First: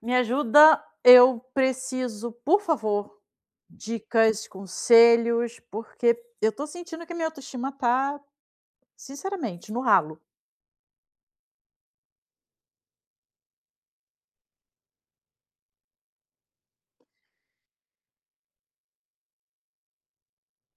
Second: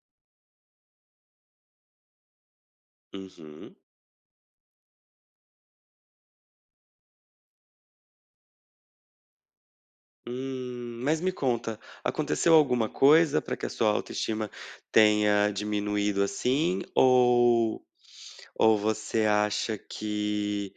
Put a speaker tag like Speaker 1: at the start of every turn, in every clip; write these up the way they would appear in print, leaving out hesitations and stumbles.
Speaker 1: Me ajuda, eu preciso, por favor,
Speaker 2: Uhum.
Speaker 1: dicas, conselhos, porque eu tô sentindo que minha autoestima tá, sinceramente, no ralo.
Speaker 2: Mas me conta, aconteceu alguma coisa para que a sua autoestima tenha diminuído assim? Ou você acha que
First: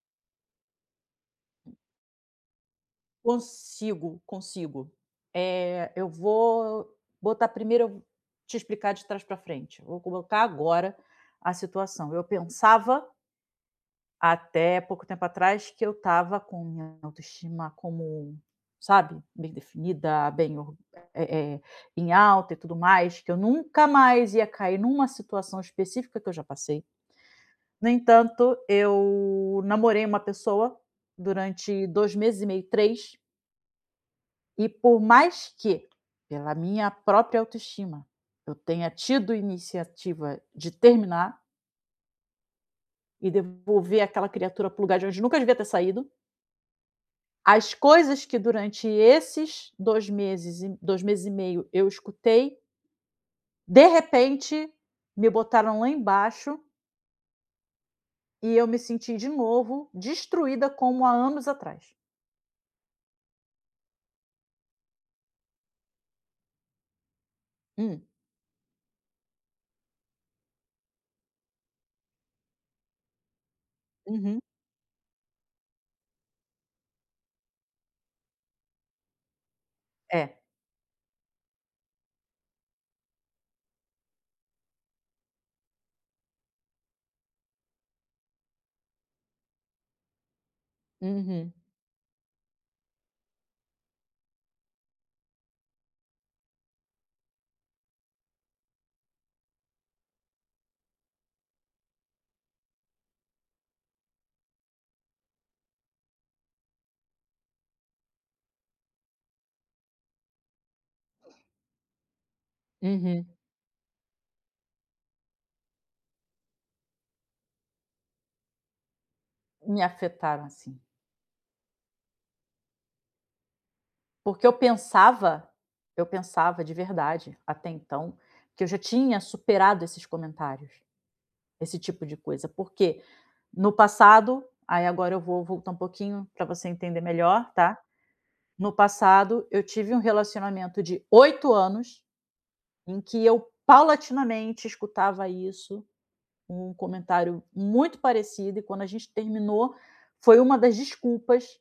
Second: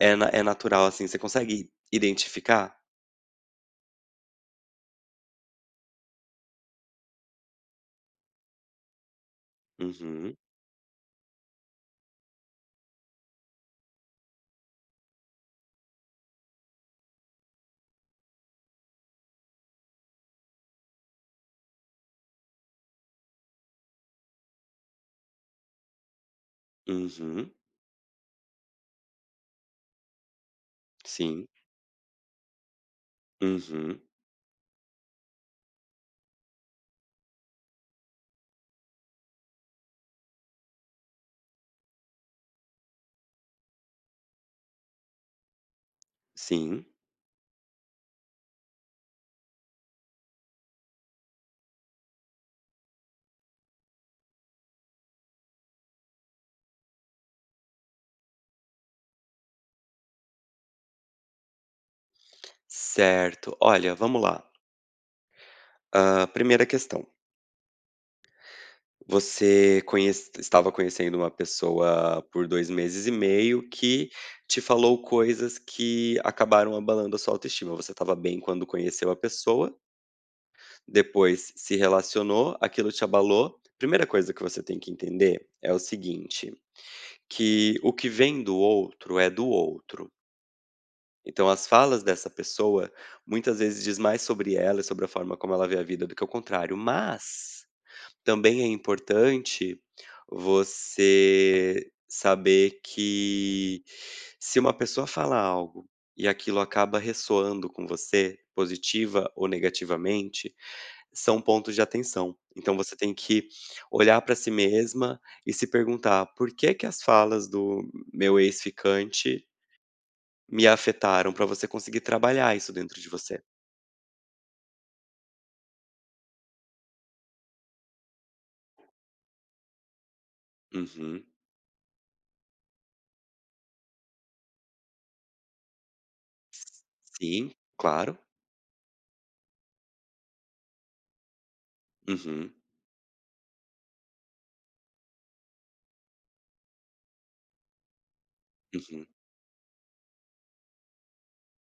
Speaker 2: é natural assim? Você consegue identificar?
Speaker 1: Consigo, consigo. Eu vou botar primeiro eu te explicar de trás para frente, vou
Speaker 2: Uhum,
Speaker 1: colocar agora a situação. Eu pensava até pouco tempo atrás que eu estava com minha autoestima como, sabe, bem definida, bem eh eh, em alta e tudo mais, que eu nunca mais ia cair numa situação específica que eu já passei.
Speaker 2: uhum,
Speaker 1: No entanto, eu namorei uma pessoa
Speaker 2: sim,
Speaker 1: durante 2 meses e meio, três,
Speaker 2: uhum,
Speaker 1: e por mais que, pela minha própria autoestima, eu tenha tido iniciativa de terminar e devolver aquela criatura para o lugar de onde nunca devia ter saído.
Speaker 2: sim.
Speaker 1: As coisas que durante esses 2 meses e 2 meses e meio eu escutei, de repente me botaram lá embaixo e eu me senti de novo destruída como há anos atrás.
Speaker 2: Certo. Olha, vamos lá. Ah, primeira questão.
Speaker 1: Hum.
Speaker 2: Você conhece estava conhecendo uma pessoa por 2 meses e meio que
Speaker 1: Uhum.
Speaker 2: te falou coisas que acabaram abalando a sua autoestima. Você estava bem quando conheceu a pessoa,
Speaker 1: É.
Speaker 2: depois se relacionou, aquilo te abalou. Primeira coisa que você tem que entender é o seguinte, que o que vem do outro é do outro. Então
Speaker 1: Uhum.
Speaker 2: as falas dessa pessoa muitas vezes diz mais sobre ela e sobre a forma como ela vê a vida do que o contrário, mas também é importante você saber que se uma pessoa fala algo e aquilo acaba ressoando com você, positiva ou negativamente, são pontos de atenção. Então você tem
Speaker 1: Uhum.
Speaker 2: que olhar para si mesma e se perguntar por que que as falas do meu ex-ficante
Speaker 1: Me afetaram,
Speaker 2: me
Speaker 1: assim.
Speaker 2: afetaram, para você conseguir trabalhar isso dentro de você.
Speaker 1: Porque eu pensava, de verdade, até então, que eu já tinha superado esses comentários,
Speaker 2: Uhum.
Speaker 1: esse tipo de coisa, porque no passado, aí agora eu vou voltar um pouquinho para você entender
Speaker 2: Sim,
Speaker 1: melhor, tá?
Speaker 2: claro.
Speaker 1: No passado, eu tive um relacionamento de 8 anos,
Speaker 2: Uhum,
Speaker 1: em que eu paulatinamente escutava isso, um comentário muito parecido, e quando a
Speaker 2: uhum.
Speaker 1: gente terminou, foi uma das desculpas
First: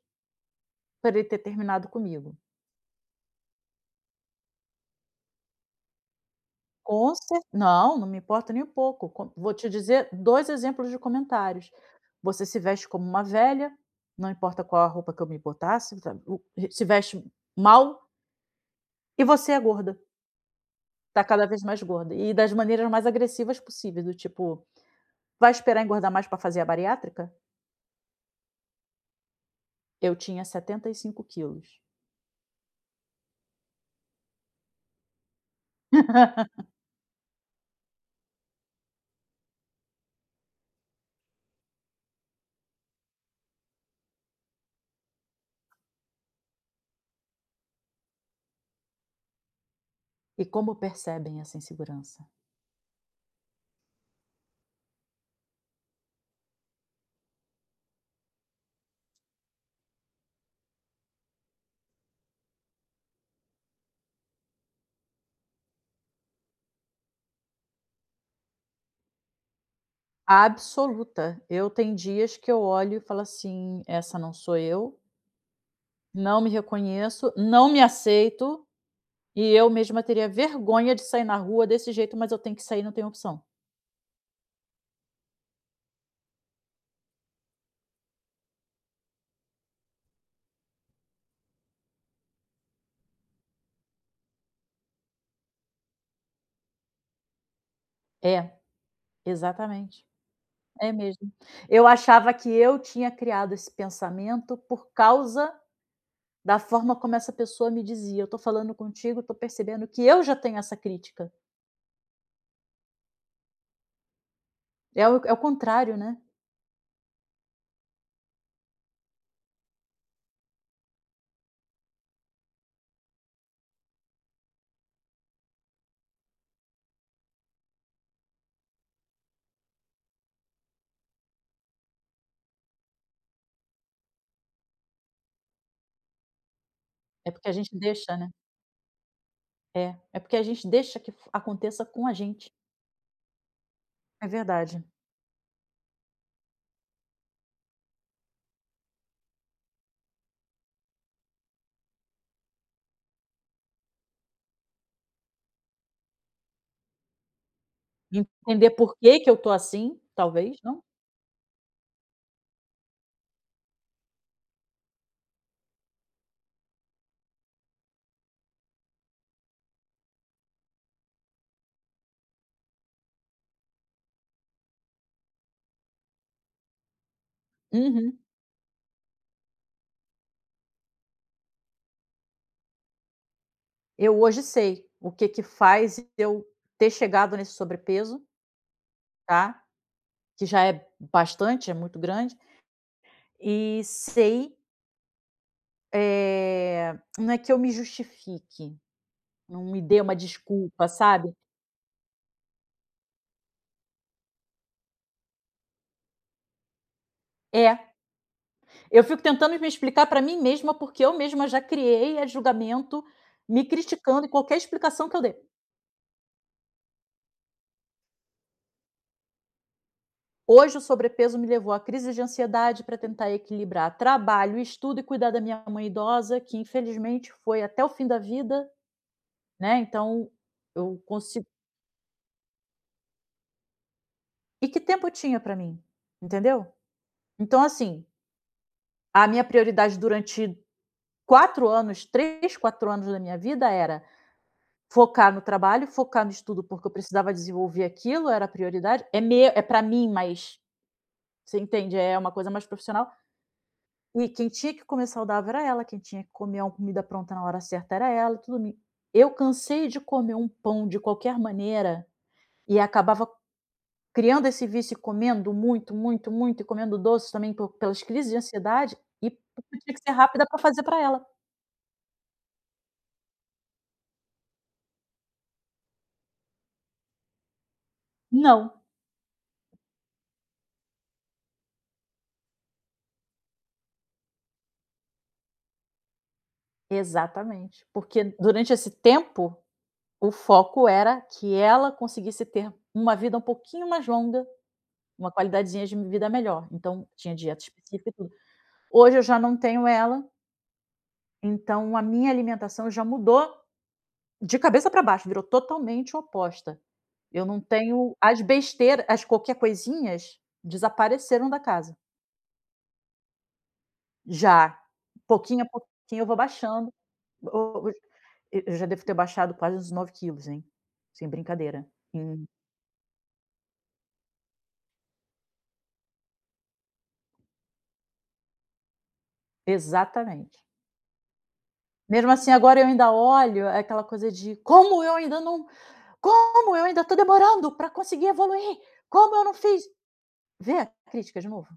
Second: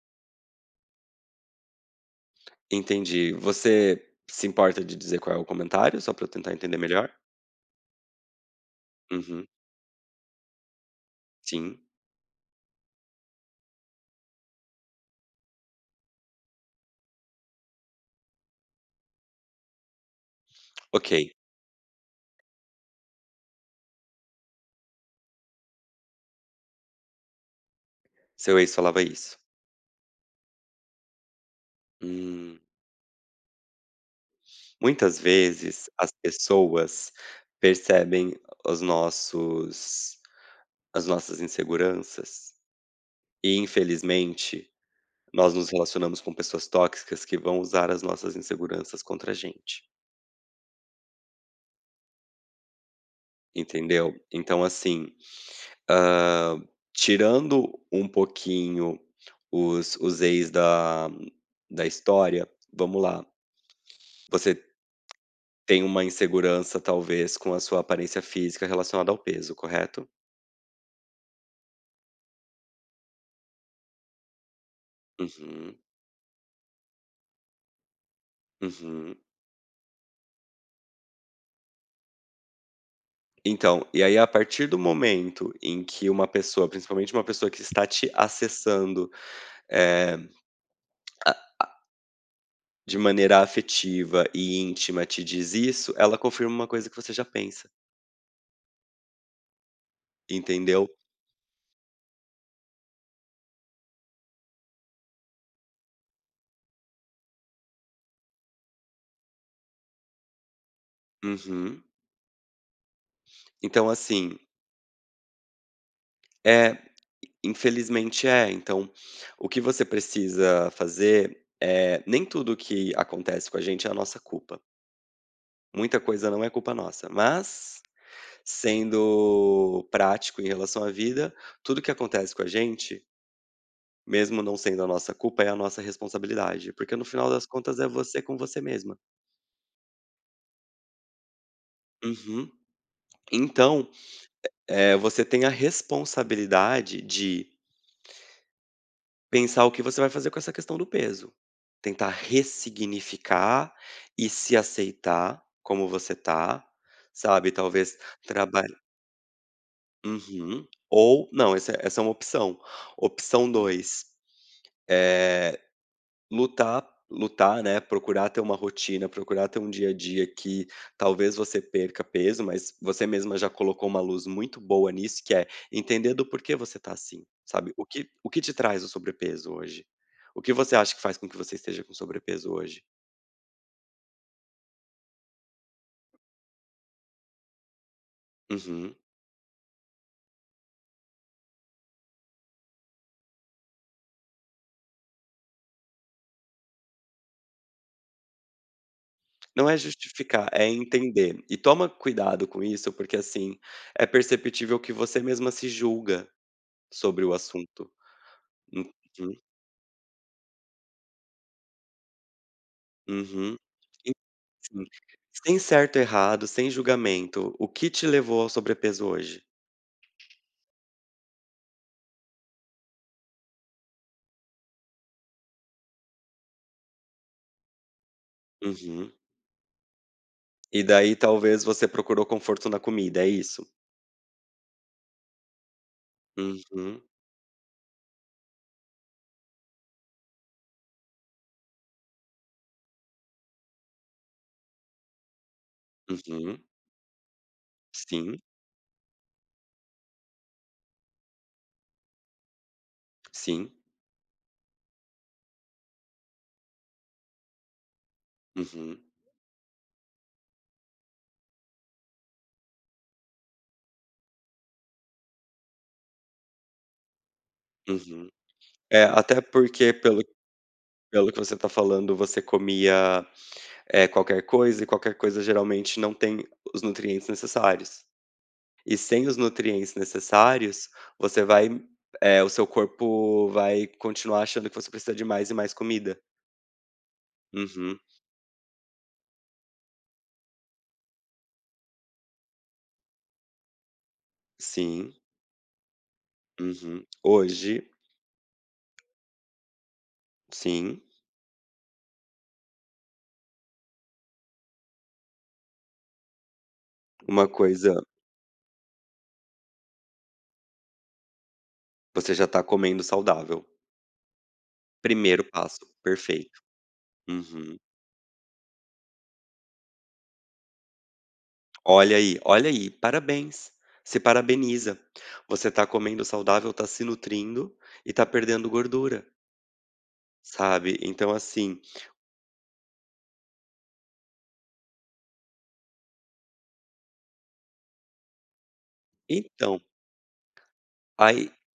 Speaker 1: para ele ter terminado comigo.
Speaker 2: Entendi. Você se importa de dizer qual é o comentário, só pra eu tentar entender melhor?
Speaker 1: Com cer não, não me importa nem um pouco, com
Speaker 2: Uhum,
Speaker 1: vou te dizer 2 exemplos de comentários:
Speaker 2: sim.
Speaker 1: "Você se veste como uma velha, não importa qual a roupa que eu me botasse, tá o se veste mal, e você é gorda,
Speaker 2: Ok,
Speaker 1: tá cada vez mais gorda", e das maneiras mais agressivas possíveis, do tipo: vai esperar engordar mais para fazer a bariátrica?
Speaker 2: seu ex falava isso.
Speaker 1: Eu tinha 75 quilos.
Speaker 2: Hum. Muitas vezes as pessoas percebem os nossos as nossas inseguranças e, infelizmente, nós nos relacionamos com pessoas tóxicas que vão usar as nossas inseguranças contra a gente,
Speaker 1: E como percebem essa insegurança?
Speaker 2: entendeu? Então, assim, Hã, tirando um pouquinho os ex da história, vamos lá, você tem uma insegurança, talvez, com a sua aparência física relacionada ao peso, correto?
Speaker 1: Absoluta. Eu tenho dias que eu olho e falo assim: essa não sou eu,
Speaker 2: Uhum,
Speaker 1: não me reconheço, não me aceito,
Speaker 2: uhum.
Speaker 1: e eu mesma teria vergonha de sair na rua desse jeito, mas eu tenho que sair, não tenho opção.
Speaker 2: Então, e aí a partir do momento em que uma pessoa, principalmente uma pessoa que está te acessando, eh, a de maneira afetiva e íntima te diz isso, ela confirma uma coisa que você já pensa,
Speaker 1: É, exatamente.
Speaker 2: entendeu?
Speaker 1: É mesmo. Eu achava que eu tinha criado esse pensamento por causa da forma como essa pessoa me dizia: "Eu tô falando contigo, tô percebendo que eu já tenho essa crítica".
Speaker 2: Uhum. Então assim,
Speaker 1: É o contrário, né.
Speaker 2: é infelizmente é. Então, o que você precisa fazer é nem tudo que acontece com a gente é a nossa culpa. Muita coisa não é culpa nossa, mas sendo prático em relação à vida, tudo que acontece com a gente, mesmo não sendo a nossa culpa, é a nossa responsabilidade, porque no final
Speaker 1: É
Speaker 2: das
Speaker 1: porque a gente
Speaker 2: contas é
Speaker 1: deixa,
Speaker 2: você
Speaker 1: né.
Speaker 2: com você mesma.
Speaker 1: É porque a gente deixa que f aconteça com a
Speaker 2: Uhum.
Speaker 1: gente.
Speaker 2: Então,
Speaker 1: É verdade.
Speaker 2: você tem a responsabilidade de pensar o que você vai fazer com essa questão do peso. Tentar ressignificar e se aceitar como você tá, sabe, talvez
Speaker 1: Entender
Speaker 2: trabalha
Speaker 1: por que que eu tô assim, talvez,
Speaker 2: uhum.
Speaker 1: não?
Speaker 2: Ou não, essa é uma opção. Opção dois, eh, lutar, né, procurar ter uma rotina, procurar ter um dia a dia que talvez você perca peso, mas você mesma já colocou uma luz muito boa nisso, que é entender do porquê você tá assim, sabe. O que
Speaker 1: Uhum.
Speaker 2: o que te traz o sobrepeso hoje? O que você acha que faz com que você esteja com sobrepeso hoje?
Speaker 1: Eu hoje sei o que que faz eu ter chegado nesse sobrepeso,
Speaker 2: Uhum.
Speaker 1: tá, que já é bastante, é muito grande, e sei. Não é que eu me justifique,
Speaker 2: Não
Speaker 1: não
Speaker 2: é
Speaker 1: me dê uma
Speaker 2: justificar, é
Speaker 1: desculpa, sabe.
Speaker 2: entender. E toma cuidado com isso, porque, assim, é perceptível que você mesma se julga sobre o
Speaker 1: É,
Speaker 2: assunto.
Speaker 1: eu fico
Speaker 2: Uhum,
Speaker 1: tentando me explicar para mim mesma, porque eu mesma já criei a julgamento,
Speaker 2: uhum.
Speaker 1: me criticando em qualquer
Speaker 2: Sim.
Speaker 1: explicação que eu dê.
Speaker 2: Sem certo ou errado, sem julgamento, o que te levou ao sobrepeso hoje?
Speaker 1: Hoje o sobrepeso me levou à crise de ansiedade para tentar equilibrar trabalho, estudo e cuidar da minha mãe idosa, que infelizmente foi até o fim da vida,
Speaker 2: Uhum.
Speaker 1: né, então
Speaker 2: E
Speaker 1: eu
Speaker 2: daí
Speaker 1: consigo,
Speaker 2: talvez você procurou conforto na comida, é isso?
Speaker 1: e que tempo eu tinha para mim, entendeu.
Speaker 2: Uhum,
Speaker 1: Então assim, a minha prioridade durante 4 anos, 3, 4 anos da minha vida era focar no trabalho, focar no
Speaker 2: uhum.
Speaker 1: estudo, porque eu precisava desenvolver aquilo,
Speaker 2: Sim,
Speaker 1: era a prioridade. É, meu, é para mim, mas você entende, é uma coisa mais profissional.
Speaker 2: sim.
Speaker 1: E quem tinha que comer saudável era ela, quem tinha que comer uma comida pronta na hora certa era ela, tudo.
Speaker 2: Uhum,
Speaker 1: Eu cansei de comer um pão de qualquer maneira e acabava criando esse vício e comendo muito, muito, muito, e comendo doces também pelas
Speaker 2: uhum.
Speaker 1: crises de ansiedade
Speaker 2: É,
Speaker 1: e
Speaker 2: até
Speaker 1: porque eu tinha
Speaker 2: porque
Speaker 1: que ser
Speaker 2: pelo
Speaker 1: rápida para fazer para ela.
Speaker 2: pelo que você tá falando, você comia, qualquer coisa e qualquer coisa geralmente não tem os nutrientes necessários.
Speaker 1: Não,
Speaker 2: E sem os nutrientes necessários, você o seu corpo vai continuar achando que você precisa de mais e mais comida.
Speaker 1: exatamente,
Speaker 2: Uhum.
Speaker 1: porque durante esse tempo, o foco era que ela conseguisse ter uma vida um pouquinho mais longa,
Speaker 2: Sim,
Speaker 1: uma qualidadezinha de vida melhor,
Speaker 2: uhum.
Speaker 1: então tinha dieta
Speaker 2: Hoje,
Speaker 1: específica e tudo. Hoje eu já não tenho ela,
Speaker 2: sim,
Speaker 1: então a minha alimentação já mudou de cabeça para baixo, virou totalmente oposta. Eu
Speaker 2: uma
Speaker 1: não
Speaker 2: coisa
Speaker 1: tenho as besteiras, as qualquer coisinhas desapareceram da casa.
Speaker 2: você já tá comendo saudável.
Speaker 1: Já,
Speaker 2: Primeiro
Speaker 1: pouquinho a
Speaker 2: passo,
Speaker 1: pouquinho eu vou
Speaker 2: perfeito.
Speaker 1: baixando.
Speaker 2: Uhum.
Speaker 1: E eu já devo ter baixado quase uns 9 quilos, hein, sem brincadeira. Em
Speaker 2: Olha aí, parabéns. Se parabeniza. Você tá comendo saudável, tá se nutrindo e tá perdendo gordura,
Speaker 1: exatamente.
Speaker 2: sabe? Então, assim,
Speaker 1: Mesmo assim, agora eu ainda olho é aquela coisa de: "Como eu ainda não Como eu ainda estou demorando para conseguir evoluir? Como eu não
Speaker 2: então,
Speaker 1: fiz?" Vê a crítica de
Speaker 2: aí,
Speaker 1: novo?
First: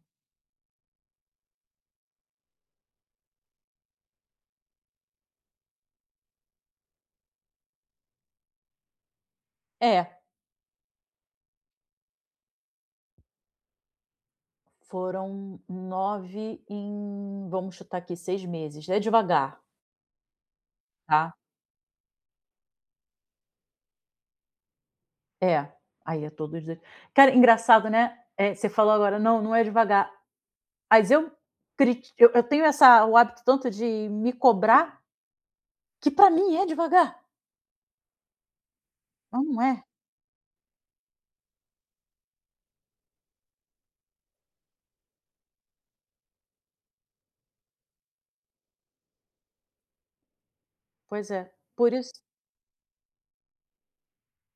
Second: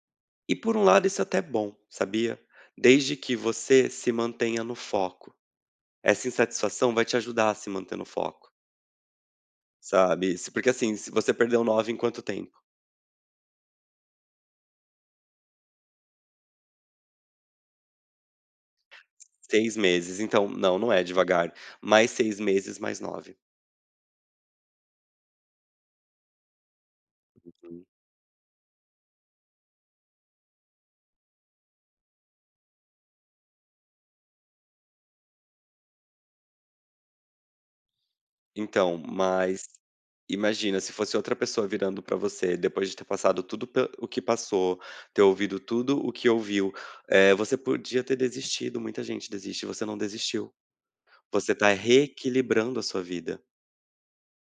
Speaker 2: e por um lado isso é até bom, sabia? Desde que você se mantenha no foco. Essa insatisfação vai te ajudar a se manter no foco,
Speaker 1: É,
Speaker 2: sabe? Se- Porque assim, se você perdeu nove em quanto tempo?
Speaker 1: foram 9 em, vamos chutar aqui, 6 meses, é devagar,
Speaker 2: 6 meses, então não, não é
Speaker 1: tá.
Speaker 2: devagar, mais 6 meses, mais nove.
Speaker 1: É, aí é todo dia. Cara,
Speaker 2: Uhum.
Speaker 1: engraçado, né, você falou agora: "Não, não é devagar", mas eu criti eu tenho essa o hábito tanto de me cobrar. Que pra mim é devagar,
Speaker 2: Então,
Speaker 1: mas não
Speaker 2: mas
Speaker 1: é.
Speaker 2: imagina se fosse outra pessoa virando pra você depois de ter passado tudo pe o que passou, ter ouvido tudo o que ouviu, você podia ter desistido, muita gente desiste, você não desistiu,
Speaker 1: Pois é,
Speaker 2: você tá
Speaker 1: por isso
Speaker 2: reequilibrando a sua vida.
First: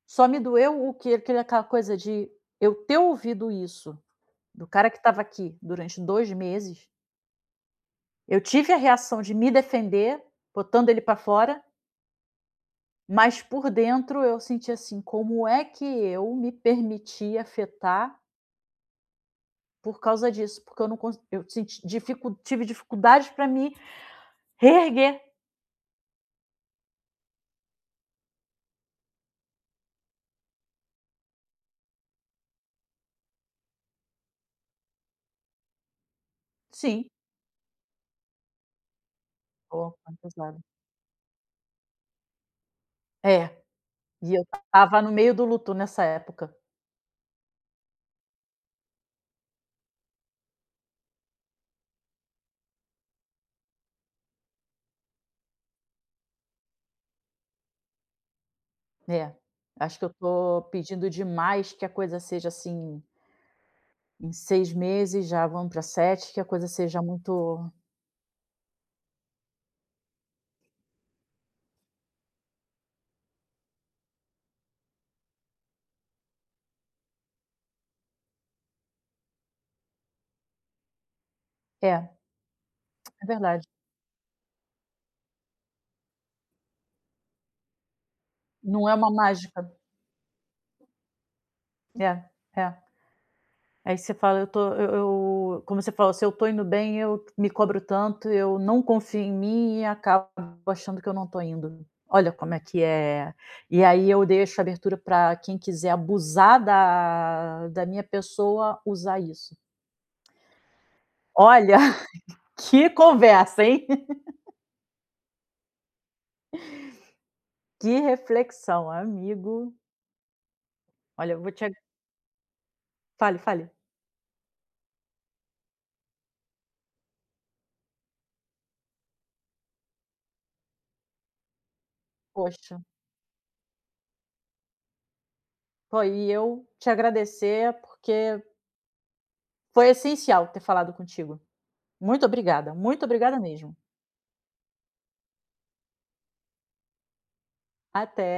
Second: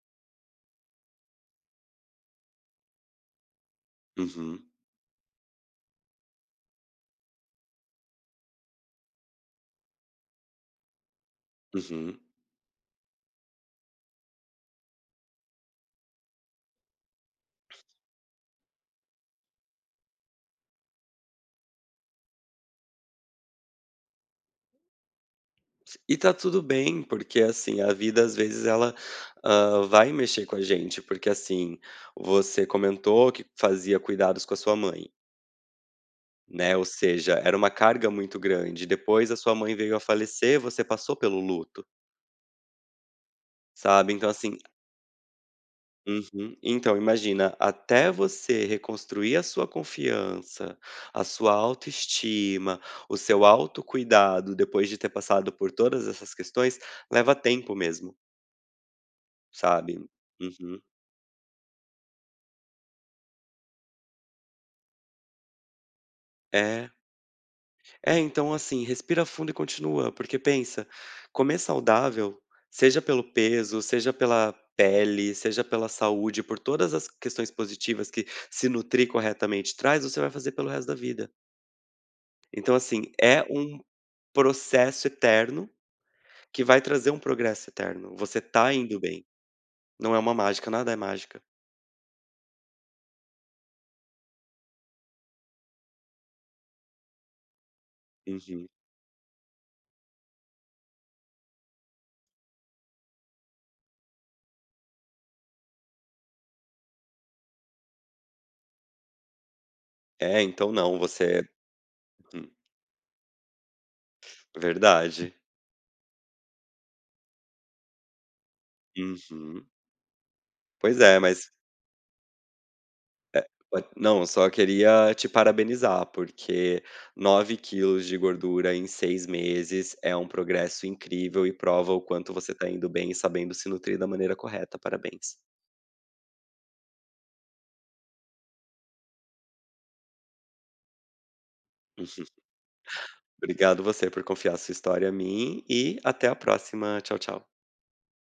Speaker 1: só me doeu o que aquele aquela coisa de eu ter ouvido isso
Speaker 2: Uhum,
Speaker 1: do cara que estava aqui durante 2 meses. Eu tive a reação de me defender, botando ele pra fora,
Speaker 2: uhum.
Speaker 1: mas por dentro eu senti assim: "Como é que eu me permiti afetar por causa disso?" Porque eu não cons eu senti dificul tive dificuldades para me reerguer.
Speaker 2: E tá tudo bem, porque assim, a vida às vezes ela, vai mexer com a gente, porque assim, você comentou que fazia cuidados com a sua mãe. Né, ou
Speaker 1: Sim.
Speaker 2: seja, era uma carga muito grande. Depois a sua mãe
Speaker 1: Pô,
Speaker 2: veio a
Speaker 1: foi pesado.
Speaker 2: falecer, você passou pelo luto,
Speaker 1: É,
Speaker 2: sabe. Então
Speaker 1: e eu
Speaker 2: assim,
Speaker 1: estava no meio do luto nessa época.
Speaker 2: uhum. Então imagina, até você reconstruir a sua confiança, a sua autoestima, o seu autocuidado depois de ter passado por todas essas questões, leva tempo mesmo,
Speaker 1: É, acho
Speaker 2: sabe.
Speaker 1: que eu tô
Speaker 2: Uhum.
Speaker 1: pedindo demais que a coisa seja assim, em 6 meses já vamos para 7, que a coisa
Speaker 2: É.
Speaker 1: seja muito.
Speaker 2: É, então assim, respira fundo e continua, porque pensa, comer saudável, seja pelo peso, seja pela pele, seja pela saúde, por todas as questões positivas que se nutrir corretamente traz, você vai fazer pelo resto da vida.
Speaker 1: É,
Speaker 2: Então assim,
Speaker 1: é
Speaker 2: é
Speaker 1: verdade,
Speaker 2: um processo eterno que vai trazer um progresso eterno. Você tá
Speaker 1: não é
Speaker 2: indo
Speaker 1: uma
Speaker 2: bem,
Speaker 1: mágica.
Speaker 2: não é uma mágica, nada é mágica.
Speaker 1: É, é. Aí você fala: "Eu tô eu" como você falou: "Se eu tô indo bem, eu me cobro tanto, eu
Speaker 2: Uhum.
Speaker 1: não confio em mim e acabo achando que eu não tô indo". Olha como é que é. E aí eu deixo abertura para quem quiser abusar da minha pessoa usar isso.
Speaker 2: É, então não. você
Speaker 1: Olha,
Speaker 2: Hum.
Speaker 1: que conversa, hein?
Speaker 2: Verdade.
Speaker 1: Que reflexão,
Speaker 2: Uhum.
Speaker 1: amigo.
Speaker 2: Pois é.
Speaker 1: Olha, eu vou te ag fale, fale.
Speaker 2: Pode não, só queria te parabenizar, porque 9 quilos de gordura em 6 meses é um progresso incrível e prova o quanto você está
Speaker 1: Poxa,
Speaker 2: indo bem e sabendo se nutrir da maneira correta. Parabéns.
Speaker 1: pô, e eu te agradecer porque foi essencial ter falado contigo. Muito obrigada mesmo.
Speaker 2: Obrigado você por confiar sua história a mim e até a próxima. Tchau, tchau.
Speaker 1: Até.